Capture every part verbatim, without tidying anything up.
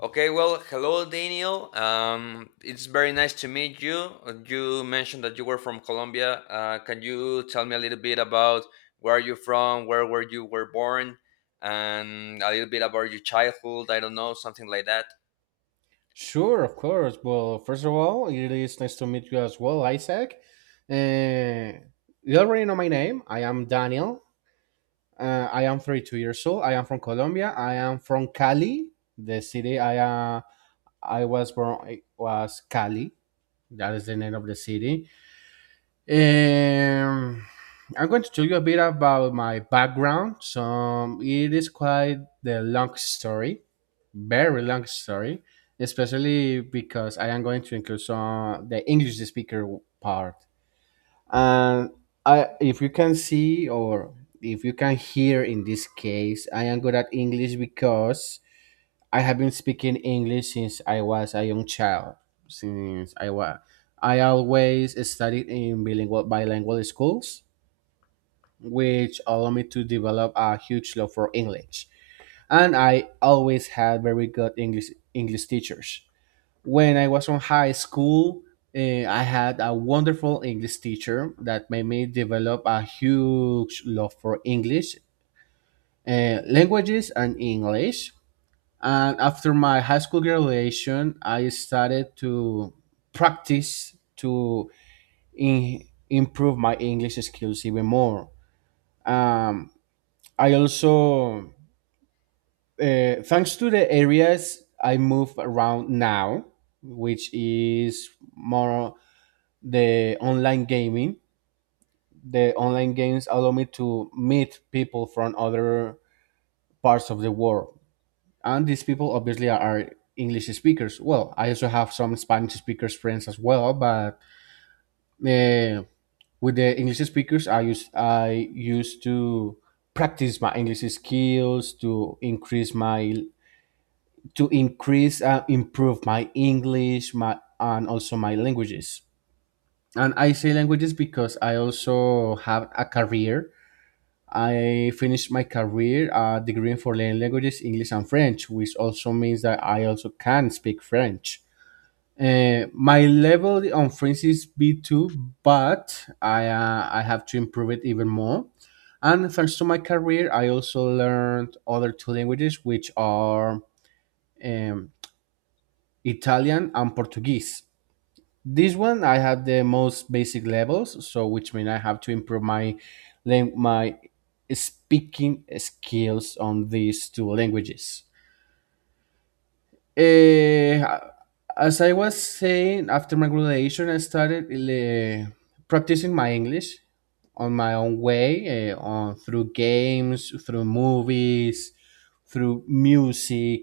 Okay, well, hello, Daniel. Um, it's very nice to meet you. Uh, You mentioned that you were from Colombia. Uh, can you tell me a little bit about where are you from, where were you were born, and a little bit about your childhood? I don't know, something like that. Sure, of course. Well, first of all, it is nice to meet you as well, Isaac. Uh, you already know my name. I am Daniel. Uh, I am thirty-two years old. I am from Colombia. I am from Cali, the city I uh, I was born. It was Cali. That is the name of the city. Um, I'm going to tell you a bit about my background. So it is quite the long story, very long story, especially because I am going to include some the English speaker part. And I, if you can see or if you can hear in this case, I am good at English because I have been speaking English since I was a young child. Since I was, I always studied in bilingual bilingual schools, which allowed me to develop a huge love for English. And I always had very good English English teachers. When I was in high school, eh, I had a wonderful English teacher that made me develop a huge love for English, eh, languages, and English. And after my high school graduation, I started to practice to in, improve my English skills even more. Um, I also, uh, thanks to the areas I move around now, which is more the online gaming. The online games allow me to meet people from other parts of the world, and these people obviously are, are English speakers. Well, I also have some Spanish speakers friends as well, but uh, with the English speakers i use I used to practice my English skills to increase my to increase and improve my English my and also my languages. And I say languages because I also have a career. I finished my career uh, degree in foreign languages, English and French, which also means that I also can speak French. Uh, my level on French is B two, but I, uh, I have to improve it even more. And thanks to my career, I also learned other two languages, which are um, Italian and Portuguese. This one I have the most basic levels, so which means I have to improve my lang- my speaking skills on these two languages. Eh, as I was saying, after my graduation, I started eh, practicing my English on my own way, eh, on through games, through movies, through music.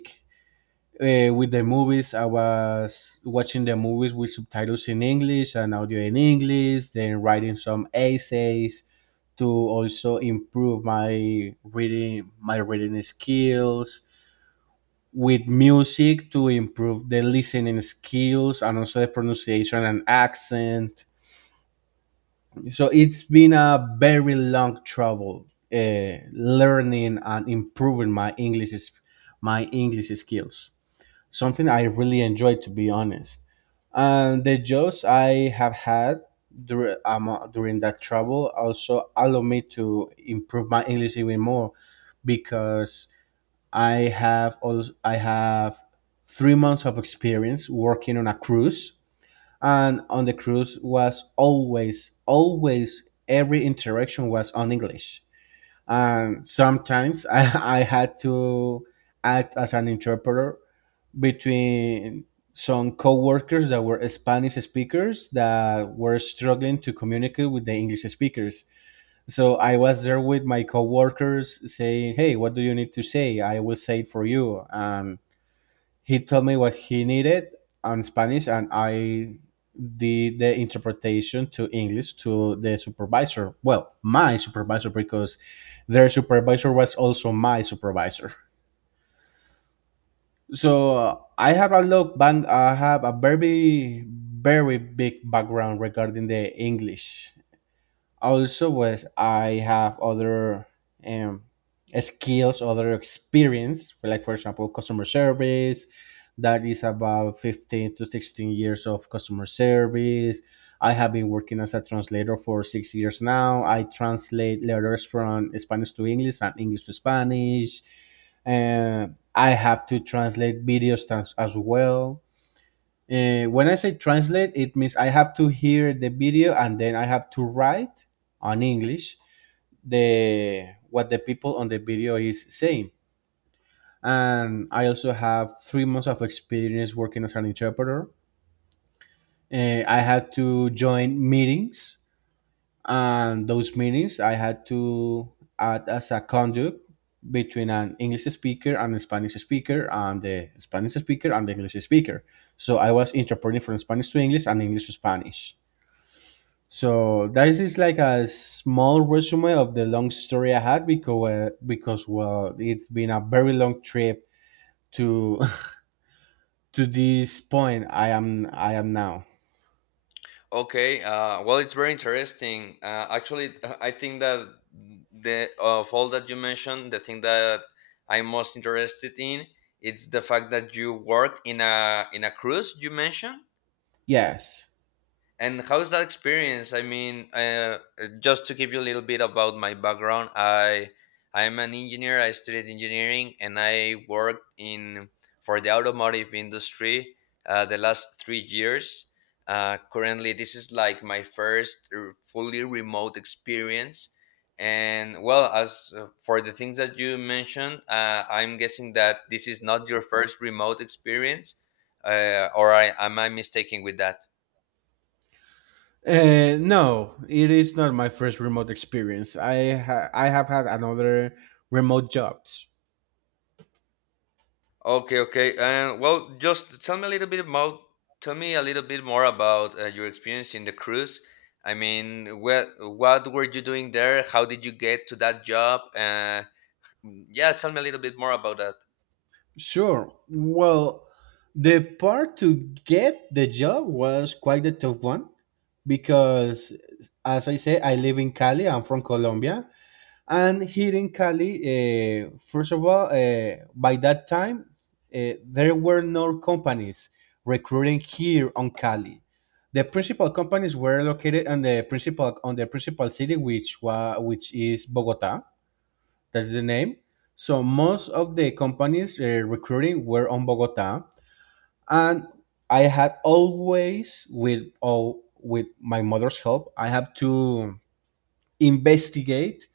Uh, with the movies, I was watching the movies with subtitles in English and audio in English, then writing some essays to also improve my reading my reading skills, with music to improve the listening skills and also the pronunciation and accent. So it's been a very long travel uh, learning and improving my english my English skills, something I really enjoy, to be honest. And the jobs I have had dur- um, uh, during that travel also allow me to improve my English even more, because I have also, I have three months of experience working on a cruise, and on the cruise was always always every interaction was on English. And sometimes I, I had to act as an interpreter between some co-workers that were Spanish speakers that were struggling to communicate with the English speakers. So I was there with my co-workers saying, "Hey, what do you need to say? I will say it for you." Um, he told me what he needed on Spanish, and I did the interpretation to English to the supervisor. Well, my supervisor, because their supervisor was also my supervisor. So uh, I have a lot, bang. I have a very, very big background regarding the English. Also was I have other um, skills, other experience, like for example customer service. That is about fifteen to sixteen years of customer service. I have been working as a translator for six years now. I translate letters from Spanish to English and English to Spanish, and I have to translate videos trans- as well. Uh, when I say translate, it means I have to hear the video and then I have to write on English the what the people on the video is saying. And I also have three months of experience working as an interpreter. Uh, I had to join meetings, and those meetings I had to act as a conduit between an English speaker and a Spanish speaker, and the Spanish speaker and the English speaker. So I was interpreting from Spanish to English and English to Spanish. So that is like a small resume of the long story I had, because because well, it's been a very long trip to to this point I am I am now. Okay. Uh, well, it's very interesting. Uh, actually, I think that the of all that you mentioned, the thing that I'm most interested in it's the fact that you worked in a in a cruise, you mentioned. Yes. And how's that experience? I mean, uh, just to give you a little bit about my background, I I'm an engineer. I studied engineering, and I worked in for the automotive industry uh, the last three years. Uh, currently, this is like my first r- fully remote experience. And well, as uh, for the things that you mentioned, uh, I'm guessing that this is not your first remote experience, uh, or I, am I mistaken with that? Uh, no, it is not my first remote experience. I ha- I have had another remote jobs. Okay, okay. And well, just tell me a little bit about tell me a little bit more about uh, your experience in the cruise. I mean, what what were you doing there? How did you get to that job? Uh, yeah, tell me a little bit more about that. Sure. Well, the part to get the job was quite a tough one because, as I say, I live in Cali. I'm from Colombia. And here in Cali, uh, first of all, uh, by that time, uh, there were no companies recruiting here on Cali. The principal companies were located on the principal on the principal city, which wa, which is Bogota. That's the name. So most of the companies uh, recruiting were on Bogota, and I had always with all with my mother's help, I had to investigate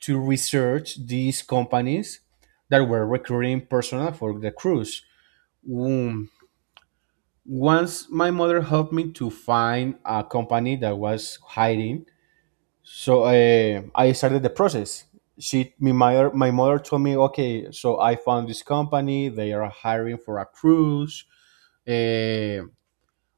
to research these companies that were recruiting personnel for the cruise. Um, Once my mother helped me to find a company that was hiring, so uh, I started the process. She, me, my, my mother told me, okay, so I found this company. They are hiring for a cruise. Uh,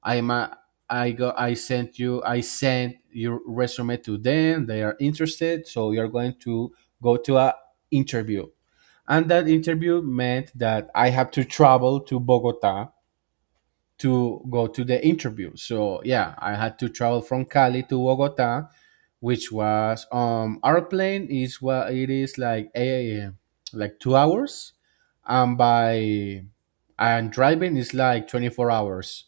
I'm a, I go. I sent you. I sent your resume to them. They are interested, so you're going to go to a interview, and that interview meant that I had to travel to Bogota to go to the interview. So yeah, I had to travel from Cali to Bogota, which was um our plane is what it is like a like two hours, and by and driving is like twenty four hours.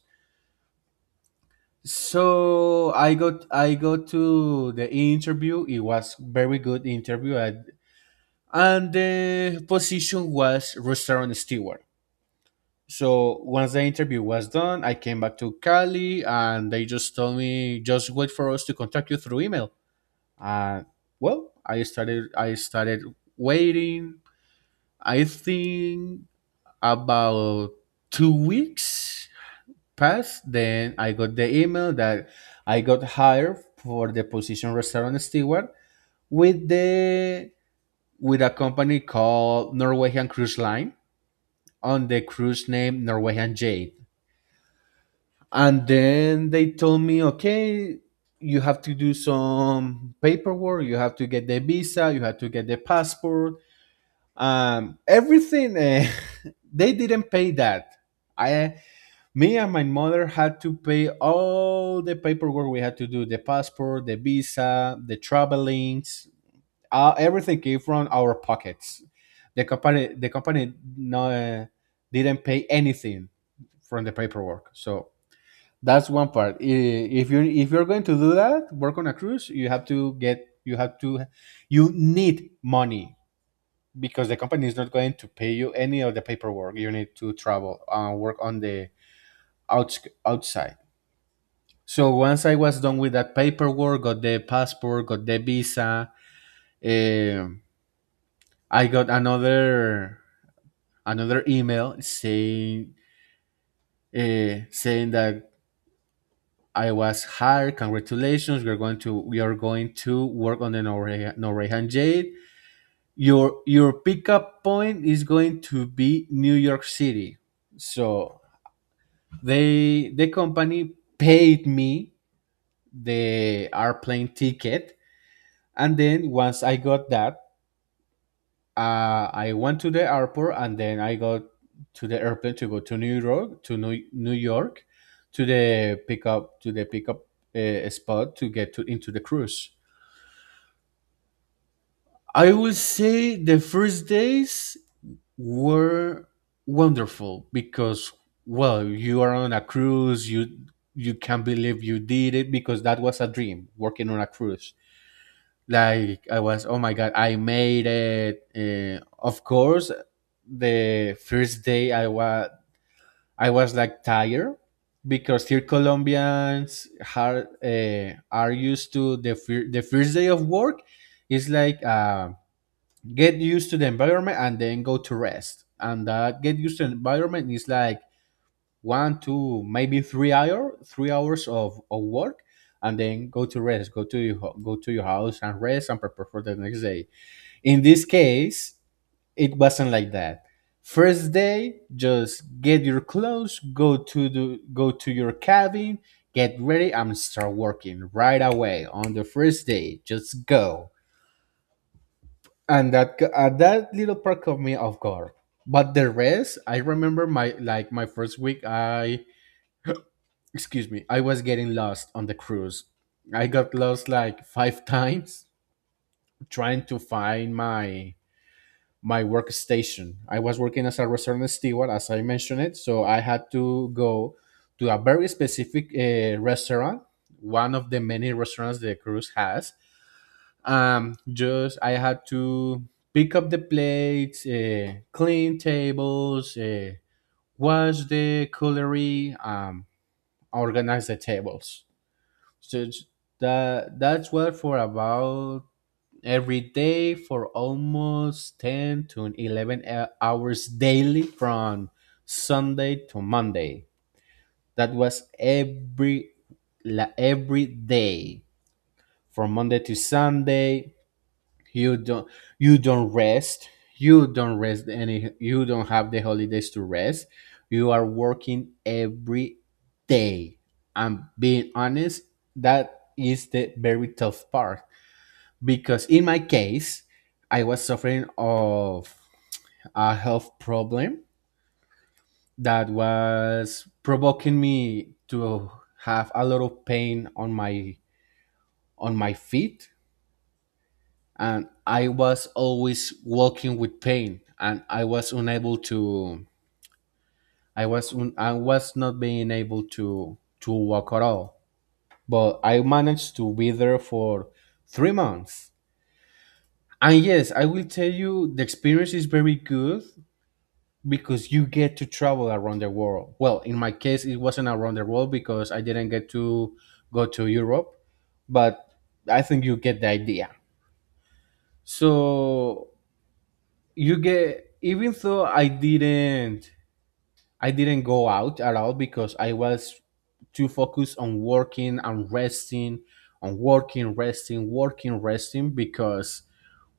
So I got I got to the interview. It was very good interview, and, and the position was restaurant steward. So once the interview was done, I came back to Cali and they just told me just wait for us to contact you through email. And well, I started I started waiting. I think about two weeks passed. Then I got the email that I got hired for the position restaurant steward with the with a company called Norwegian Cruise Line on the cruise name Norwegian Jade. And then they told me, okay, you have to do some paperwork, you have to get the visa, you have to get the passport, um, everything. Uh, they didn't pay that. I Me and my mother had to pay all the paperwork. We had to do the passport, the visa, the travelings, uh, everything came from our pockets. The company the company, no, uh, didn't pay anything from the paperwork. So that's one part. I- If you if you're going to do that, work on a cruise, you have to get you have to, you need money, because the company is not going to pay you any of the paperwork. You need to travel and work on the outs outside. So once I was done with that paperwork, got the passport, got the visa, um, I got another another email saying uh, saying that I was hired. Congratulations. We're going to we are going to work on the Norwegian, Norwegian Jade. Your your pickup point is going to be New York City. So they the company paid me the airplane ticket, and then once I got that, uh, I went to the airport, and then I got to the airplane to go to New York, to New, New York, to the pickup to the pickup uh, spot to get to into the cruise. I will say the first days were wonderful because, well, you are on a cruise, you you can't believe you did it, because that was a dream, working on a cruise. Like I was, oh my god, I made it. Uh, of course, the first day I was I was like tired, because here Colombians are uh, are used to the fir- the first day of work is like um get used to the environment and then go to rest. And that get used to the environment is like one, two, maybe three hour, three hours of, of work, and then go to rest. Go to your ho- go to your house and rest and prepare for the next day. In this case, it wasn't like that. First day, just get your clothes, go to the go to your cabin, get ready, and start working right away on the first day. Just go, and that g- uh, that little part caught me off guard. But the rest, I remember, my, like my first week, i excuse me, I was getting lost on the cruise. I got lost like five times trying to find my my workstation. I was working as a restaurant steward, as I mentioned it, so I had to go to a very specific uh, restaurant, one of the many restaurants the cruise has. Um just I had to pick up the plates, uh, clean tables, uh, wash the cutlery, um organize the tables. so it's- that that's what, for about every day, for almost ten to eleven hou- hours daily, from Sunday to Monday. That was every la- every day, from Monday to Sunday. You don't you don't rest. You don't rest any, you don't have the holidays to rest. You are working every day. I'm being honest, that is the very tough part. Because in my case, I was suffering of a health problem that was provoking me to have a lot of pain on my on my feet, and I was always walking with pain, and I was unable to. I was un, I was not being able to to walk at all. But I managed to be there for three months, and yes, I will tell you, the experience is very good because you get to travel around the world. Well, in my case, it wasn't around the world because I didn't get to go to Europe, but I think you get the idea. So you get, even though i didn't i didn't go out at all because I was too focused on working and resting, on working, resting, working, resting, because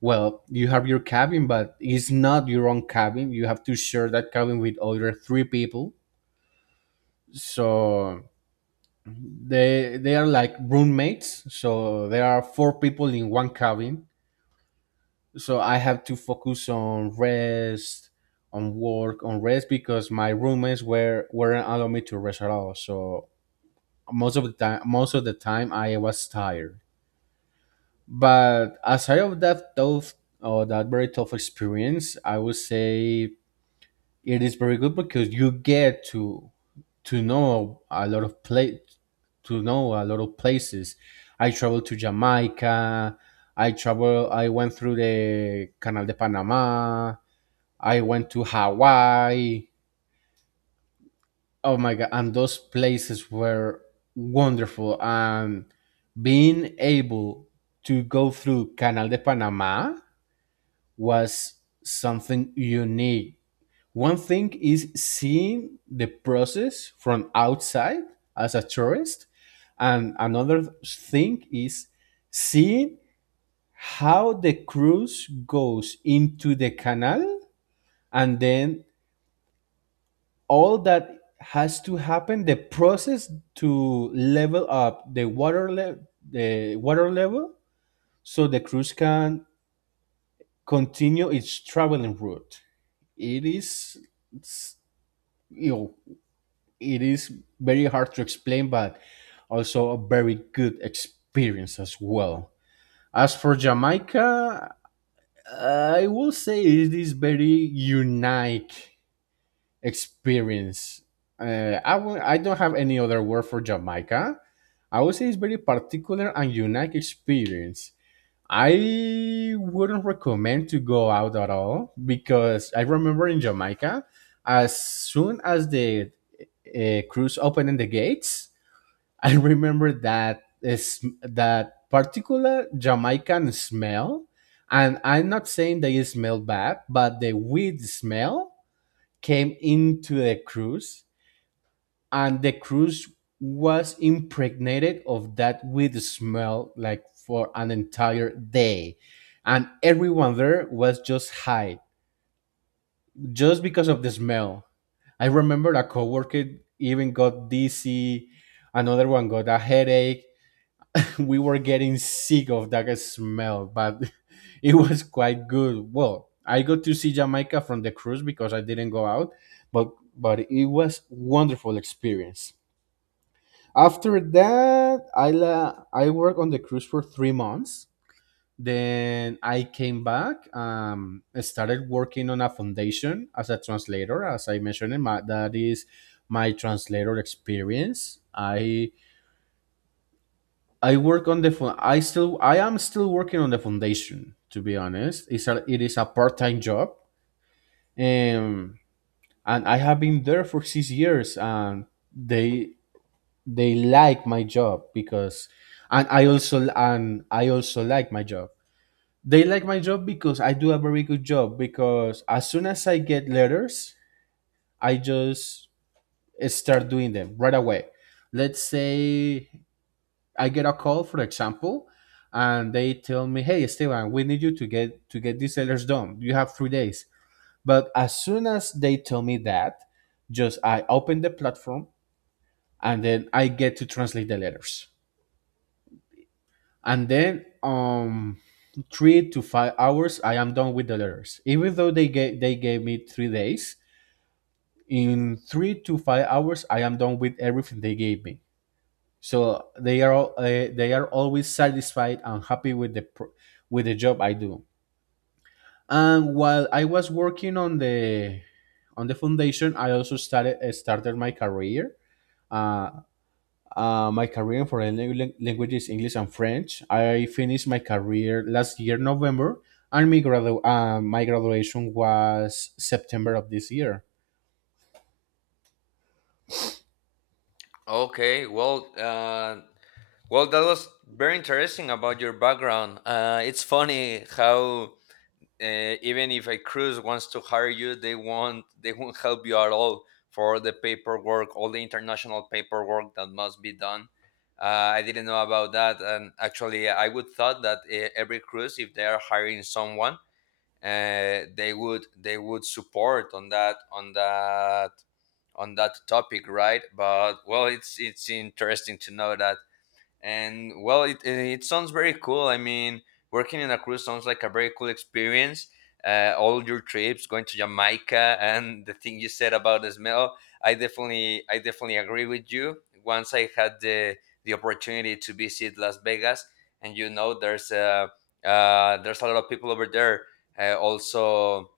well, you have your cabin, but it's not your own cabin. You have to share that cabin with other three people. So they they are like roommates, so there are four people in one cabin. So I have to focus on rest, on work, on rest, because my roommates were weren't allowing me to rest at all. So most of the time, most of the time, I was tired. But aside of that tough or that very tough experience, I would say it is very good because you get to to know a lot of place to know a lot of places. I traveled to Jamaica. I travel. I went through the Canal de Panama. I went to Hawaii. Oh my god, and those places were wonderful. And being able to go through Canal de Panama was something unique. One thing is seeing the process from outside as a tourist, and another thing is seeing how the cruise goes into the canal, and then all that has to happen, the process to level up the water le- the water level so the cruise can continue its traveling route. It is it's, you know it is very hard to explain, but also a very good experience as well. As for Jamaica, I will say it is very unique experience. Uh, I w- I don't have any other word for Jamaica. I would say it's very particular and unique experience. I wouldn't recommend to go out at all, because I remember in Jamaica, as soon as the uh, cruise opened the gates, I remember that is that particular Jamaican smell, and I'm not saying they smell bad, but the weed smell came into the cruise, and the cruise was impregnated of that weed smell, like for an entire day, and everyone there was just high just because of the smell. I remember a coworker even got dizzy, another one got a headache. We were getting sick of that smell, but it was quite good. Well, I got to see Jamaica from the cruise because I didn't go out, but but it was wonderful experience. After that, I la- I worked on the cruise for three months. Then I came back. Um, I started working on a foundation as a translator. As I mentioned, my, that is my translator experience. I I work on the phone. I still, I am still working on the foundation. To be honest, it's a, it is a part-time job, um, and I have been there for six years, and they they like my job because, and I also and I also like my job. They like my job because I do a very good job. Because as soon as I get letters, I just start doing them right away. Let's say I get a call, for example, and they tell me, "Hey, Esteban, we need you to get to get these sellers done. You have three days." But as soon as they tell me that, just I open the platform, and then I get to translate the letters, and then um three to five hours I am done with the letters. Even though they gave they gave me three days, in three to five hours I am done with everything they gave me. So they are all, uh, they are always satisfied and happy with the pr- with the job I do. And while I was working on the on the foundation, I also started uh, started my career. Uh, uh, my career for foreign lang- languages, English and French. I finished my career last year November, and my gradu- uh, my graduation was September of this year. Okay, well, uh, well, that was very interesting about your background. Uh, it's funny how uh, even if a cruise wants to hire you, they won't they won't help you at all for the paperwork, all the international paperwork that must be done. Uh, I didn't know about that, and actually, I would thought that uh, every cruise, if they are hiring someone, uh, they would they would support on that on that on that topic, right? But well, it's it's interesting to know that. And well, it, it, it sounds very cool. I mean, working in a cruise sounds like a very cool experience. Uh, all your trips, going to Jamaica, and the thing you said about the smell, i definitely I definitely agree with you. Once I had the the opportunity to visit Las Vegas, and you know, there's a uh, there's a lot of people over there. Uh, also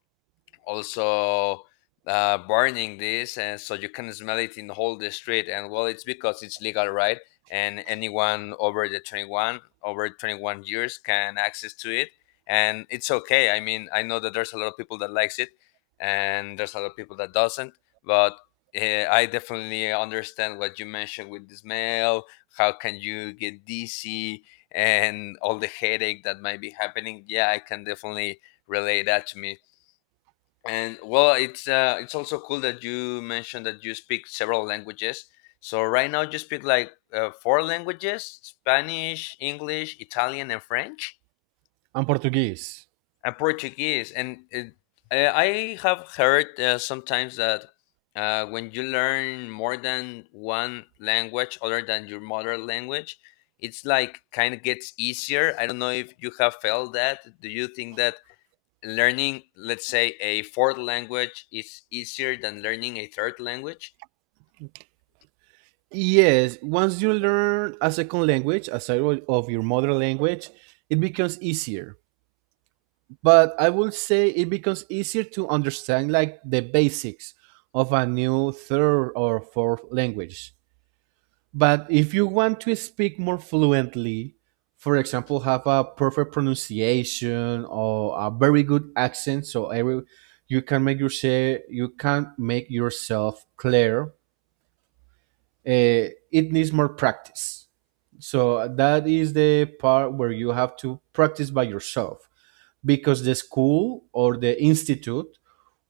also uh, Burning this, and so you can smell it in the whole the street. And well, it's because it's legal, right? And anyone over the twenty-one over twenty-one years can access to it. And it's okay. I mean, I know that there's a lot of people that likes it, and there's a lot of people that doesn't. But uh, I definitely understand what you mentioned with the smell, how can you get dizzy and all the headache that might be happening. Yeah, I can definitely relay that to me. And well, it's uh, it's also cool that you mentioned that you speak several languages. So right now you speak like uh, four languages: Spanish, English, Italian, and French, And Portuguese. and Portuguese. And it, I I have heard uh, sometimes that uh, when you learn more than one language other than your mother language, it's like kind of gets easier. I don't know if you have felt that. Do you think that learning, let's say, a fourth language is easier than learning a third language? Yes, once you learn a second language aside of of your mother language, it becomes easier. But I would say it becomes easier to understand like the basics of a new third or fourth language. But if you want to speak more fluently, for example, have a perfect pronunciation or a very good accent, so every you can make your say you can make yourself clear, uh, it needs more practice. So that is the part where you have to practice by yourself, because the school or the institute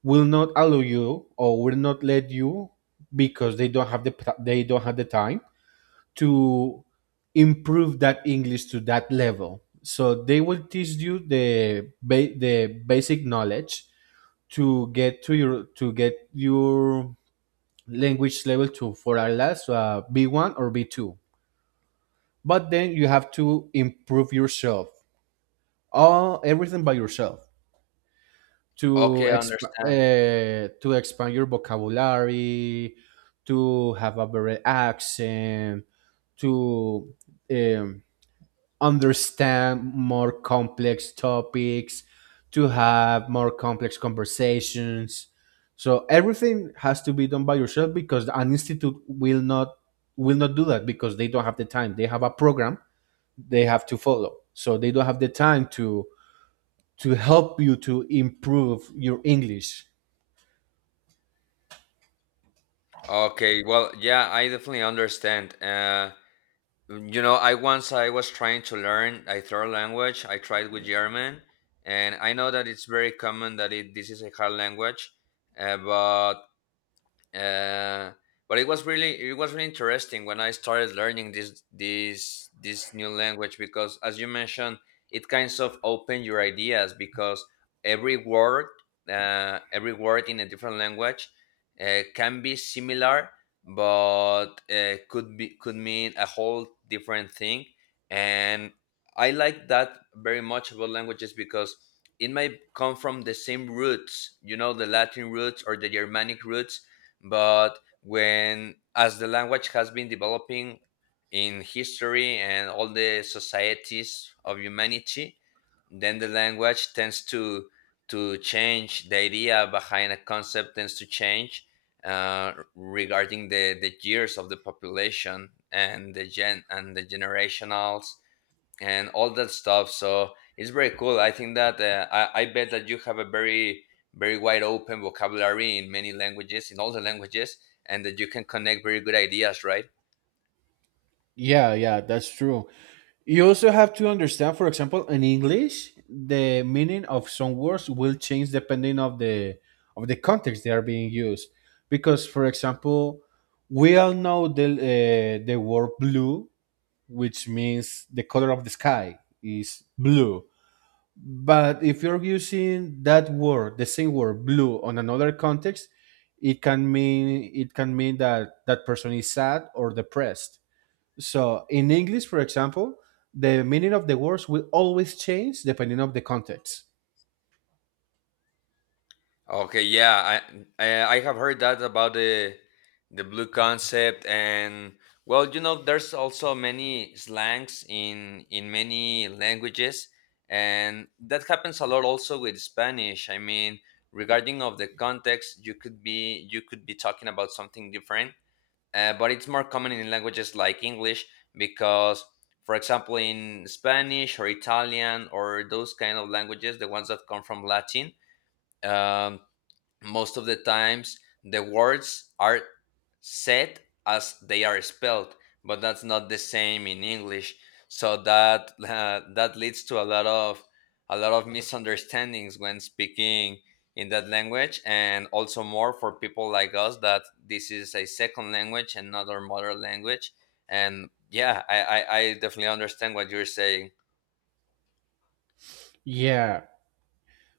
will not allow you or will not let you, because they don't have the they don't have the time to improve that English to that level. So they will teach you the ba- the basic knowledge to get to your to get your language level to for at last uh, B one or B two, but then you have to improve yourself, all everything by yourself, to Okay, I expand understand. uh, to expand your vocabulary, to have a better accent, to um, understand more complex topics, to have more complex conversations. So everything has to be done by yourself, because an institute will not will not do that, because they don't have the time, they have a program they have to follow. So they don't have the time to to help you to improve your English. Okay, well, yeah, I definitely understand. Uh, mm, you know, I once I was trying to learn a third language. I tried with German, and I know that it's very common that it, this is a hard language, uh, but uh, but it was really, it was really interesting when I started learning this this this new language. Because as you mentioned, it kinds of opened your ideas. Because every word uh, every word in a different language uh, can be similar, but uh, could be could mean a whole different thing. And I like that very much about languages, because it may come from the same roots, you know, the Latin roots or the Germanic roots, but when, as the language has been developing in history and all the societies of humanity, then the language tends to to change the idea behind a concept tends to change, uh, regarding the the years of the population and the gen and the generationals and all that stuff. So it's very cool. I think that uh, I, I bet that you have a very, very wide open vocabulary in many languages, in all the languages, and that you can connect very good ideas, right? Yeah, yeah, that's true. You also have to understand, for example, in English, the meaning of some words will change depending of the of the context they are being used. Because, for example, we all know the uh, the word blue, which means the color of the sky is blue. But if you're using that word, the same word, blue, on another context, it can mean it can mean that that person is sad or depressed. So in English, for example, the meaning of the words will always change depending of the context. Okay, yeah, I uh, I have heard that about the the blue concept. And well, you know, there's also many slangs in in many languages, and that happens a lot also with Spanish. I mean, regarding of the context, you could be you could be talking about something different, uh, but it's more common in languages like English. Because, for example, in Spanish or Italian or those kind of languages, the ones that come from Latin. Um, Most of the times the words are said as they are spelled, but that's not the same in English. So that uh, that leads to a lot of, a lot of misunderstandings when speaking in that language. And also more for people like us that this is a second language and not our mother language. And yeah, i i, I definitely understand what you're saying. Yeah.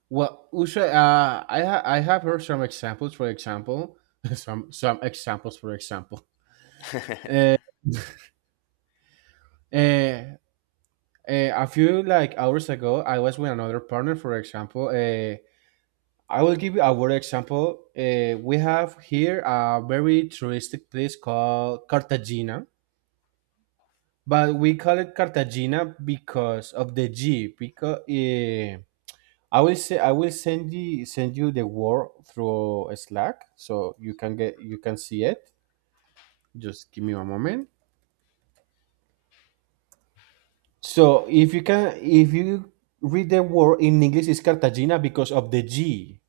Well, usually, uh, I ha- I have heard some examples. For example, some some examples. For example, uh, uh, uh, a few like hours ago, I was with another partner. For example, uh, I will give you a word example. Uh, we have here a very touristic place called Cartagena, but we call it Cartagena because of the G. Because uh, I will say I will send you send you the word through Slack, so you can get you can see it. Just give me one moment. So if you can if you read the word in English, it's Cartagena because of the G.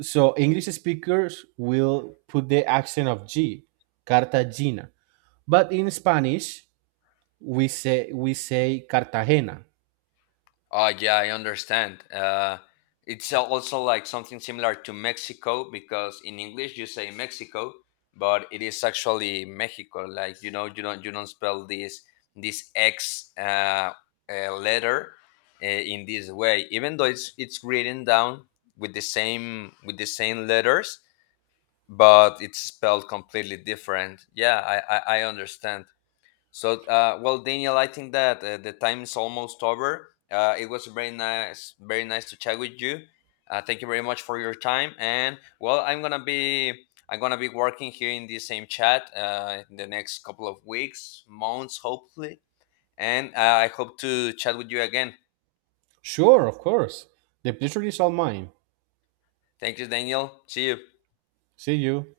So English speakers will put the accent of G. Cartagena. But in Spanish, we say we say Cartagena. Uh, yeah, I understand. Uh, it's al- also like something similar to Mexico, because in English you say Mexico, but it is actually Mexico. Like, you know, you don't you don't spell this this X uh, uh, letter uh, in this way, even though it's it's written down with the same, with the same letters, but it's spelled completely different. Yeah, I I, I understand. So, uh, well, Daniel, I think that uh, the time is almost over. Uh, it was very nice, very nice to chat with you. Uh, thank you very much for your time. And well, I'm gonna be, I'm gonna be working here in this same chat uh, in the next couple of weeks, months, hopefully. And uh, I hope to chat with you again. Sure, of course. The pleasure is all mine. Thank you, Daniel. See you. See you.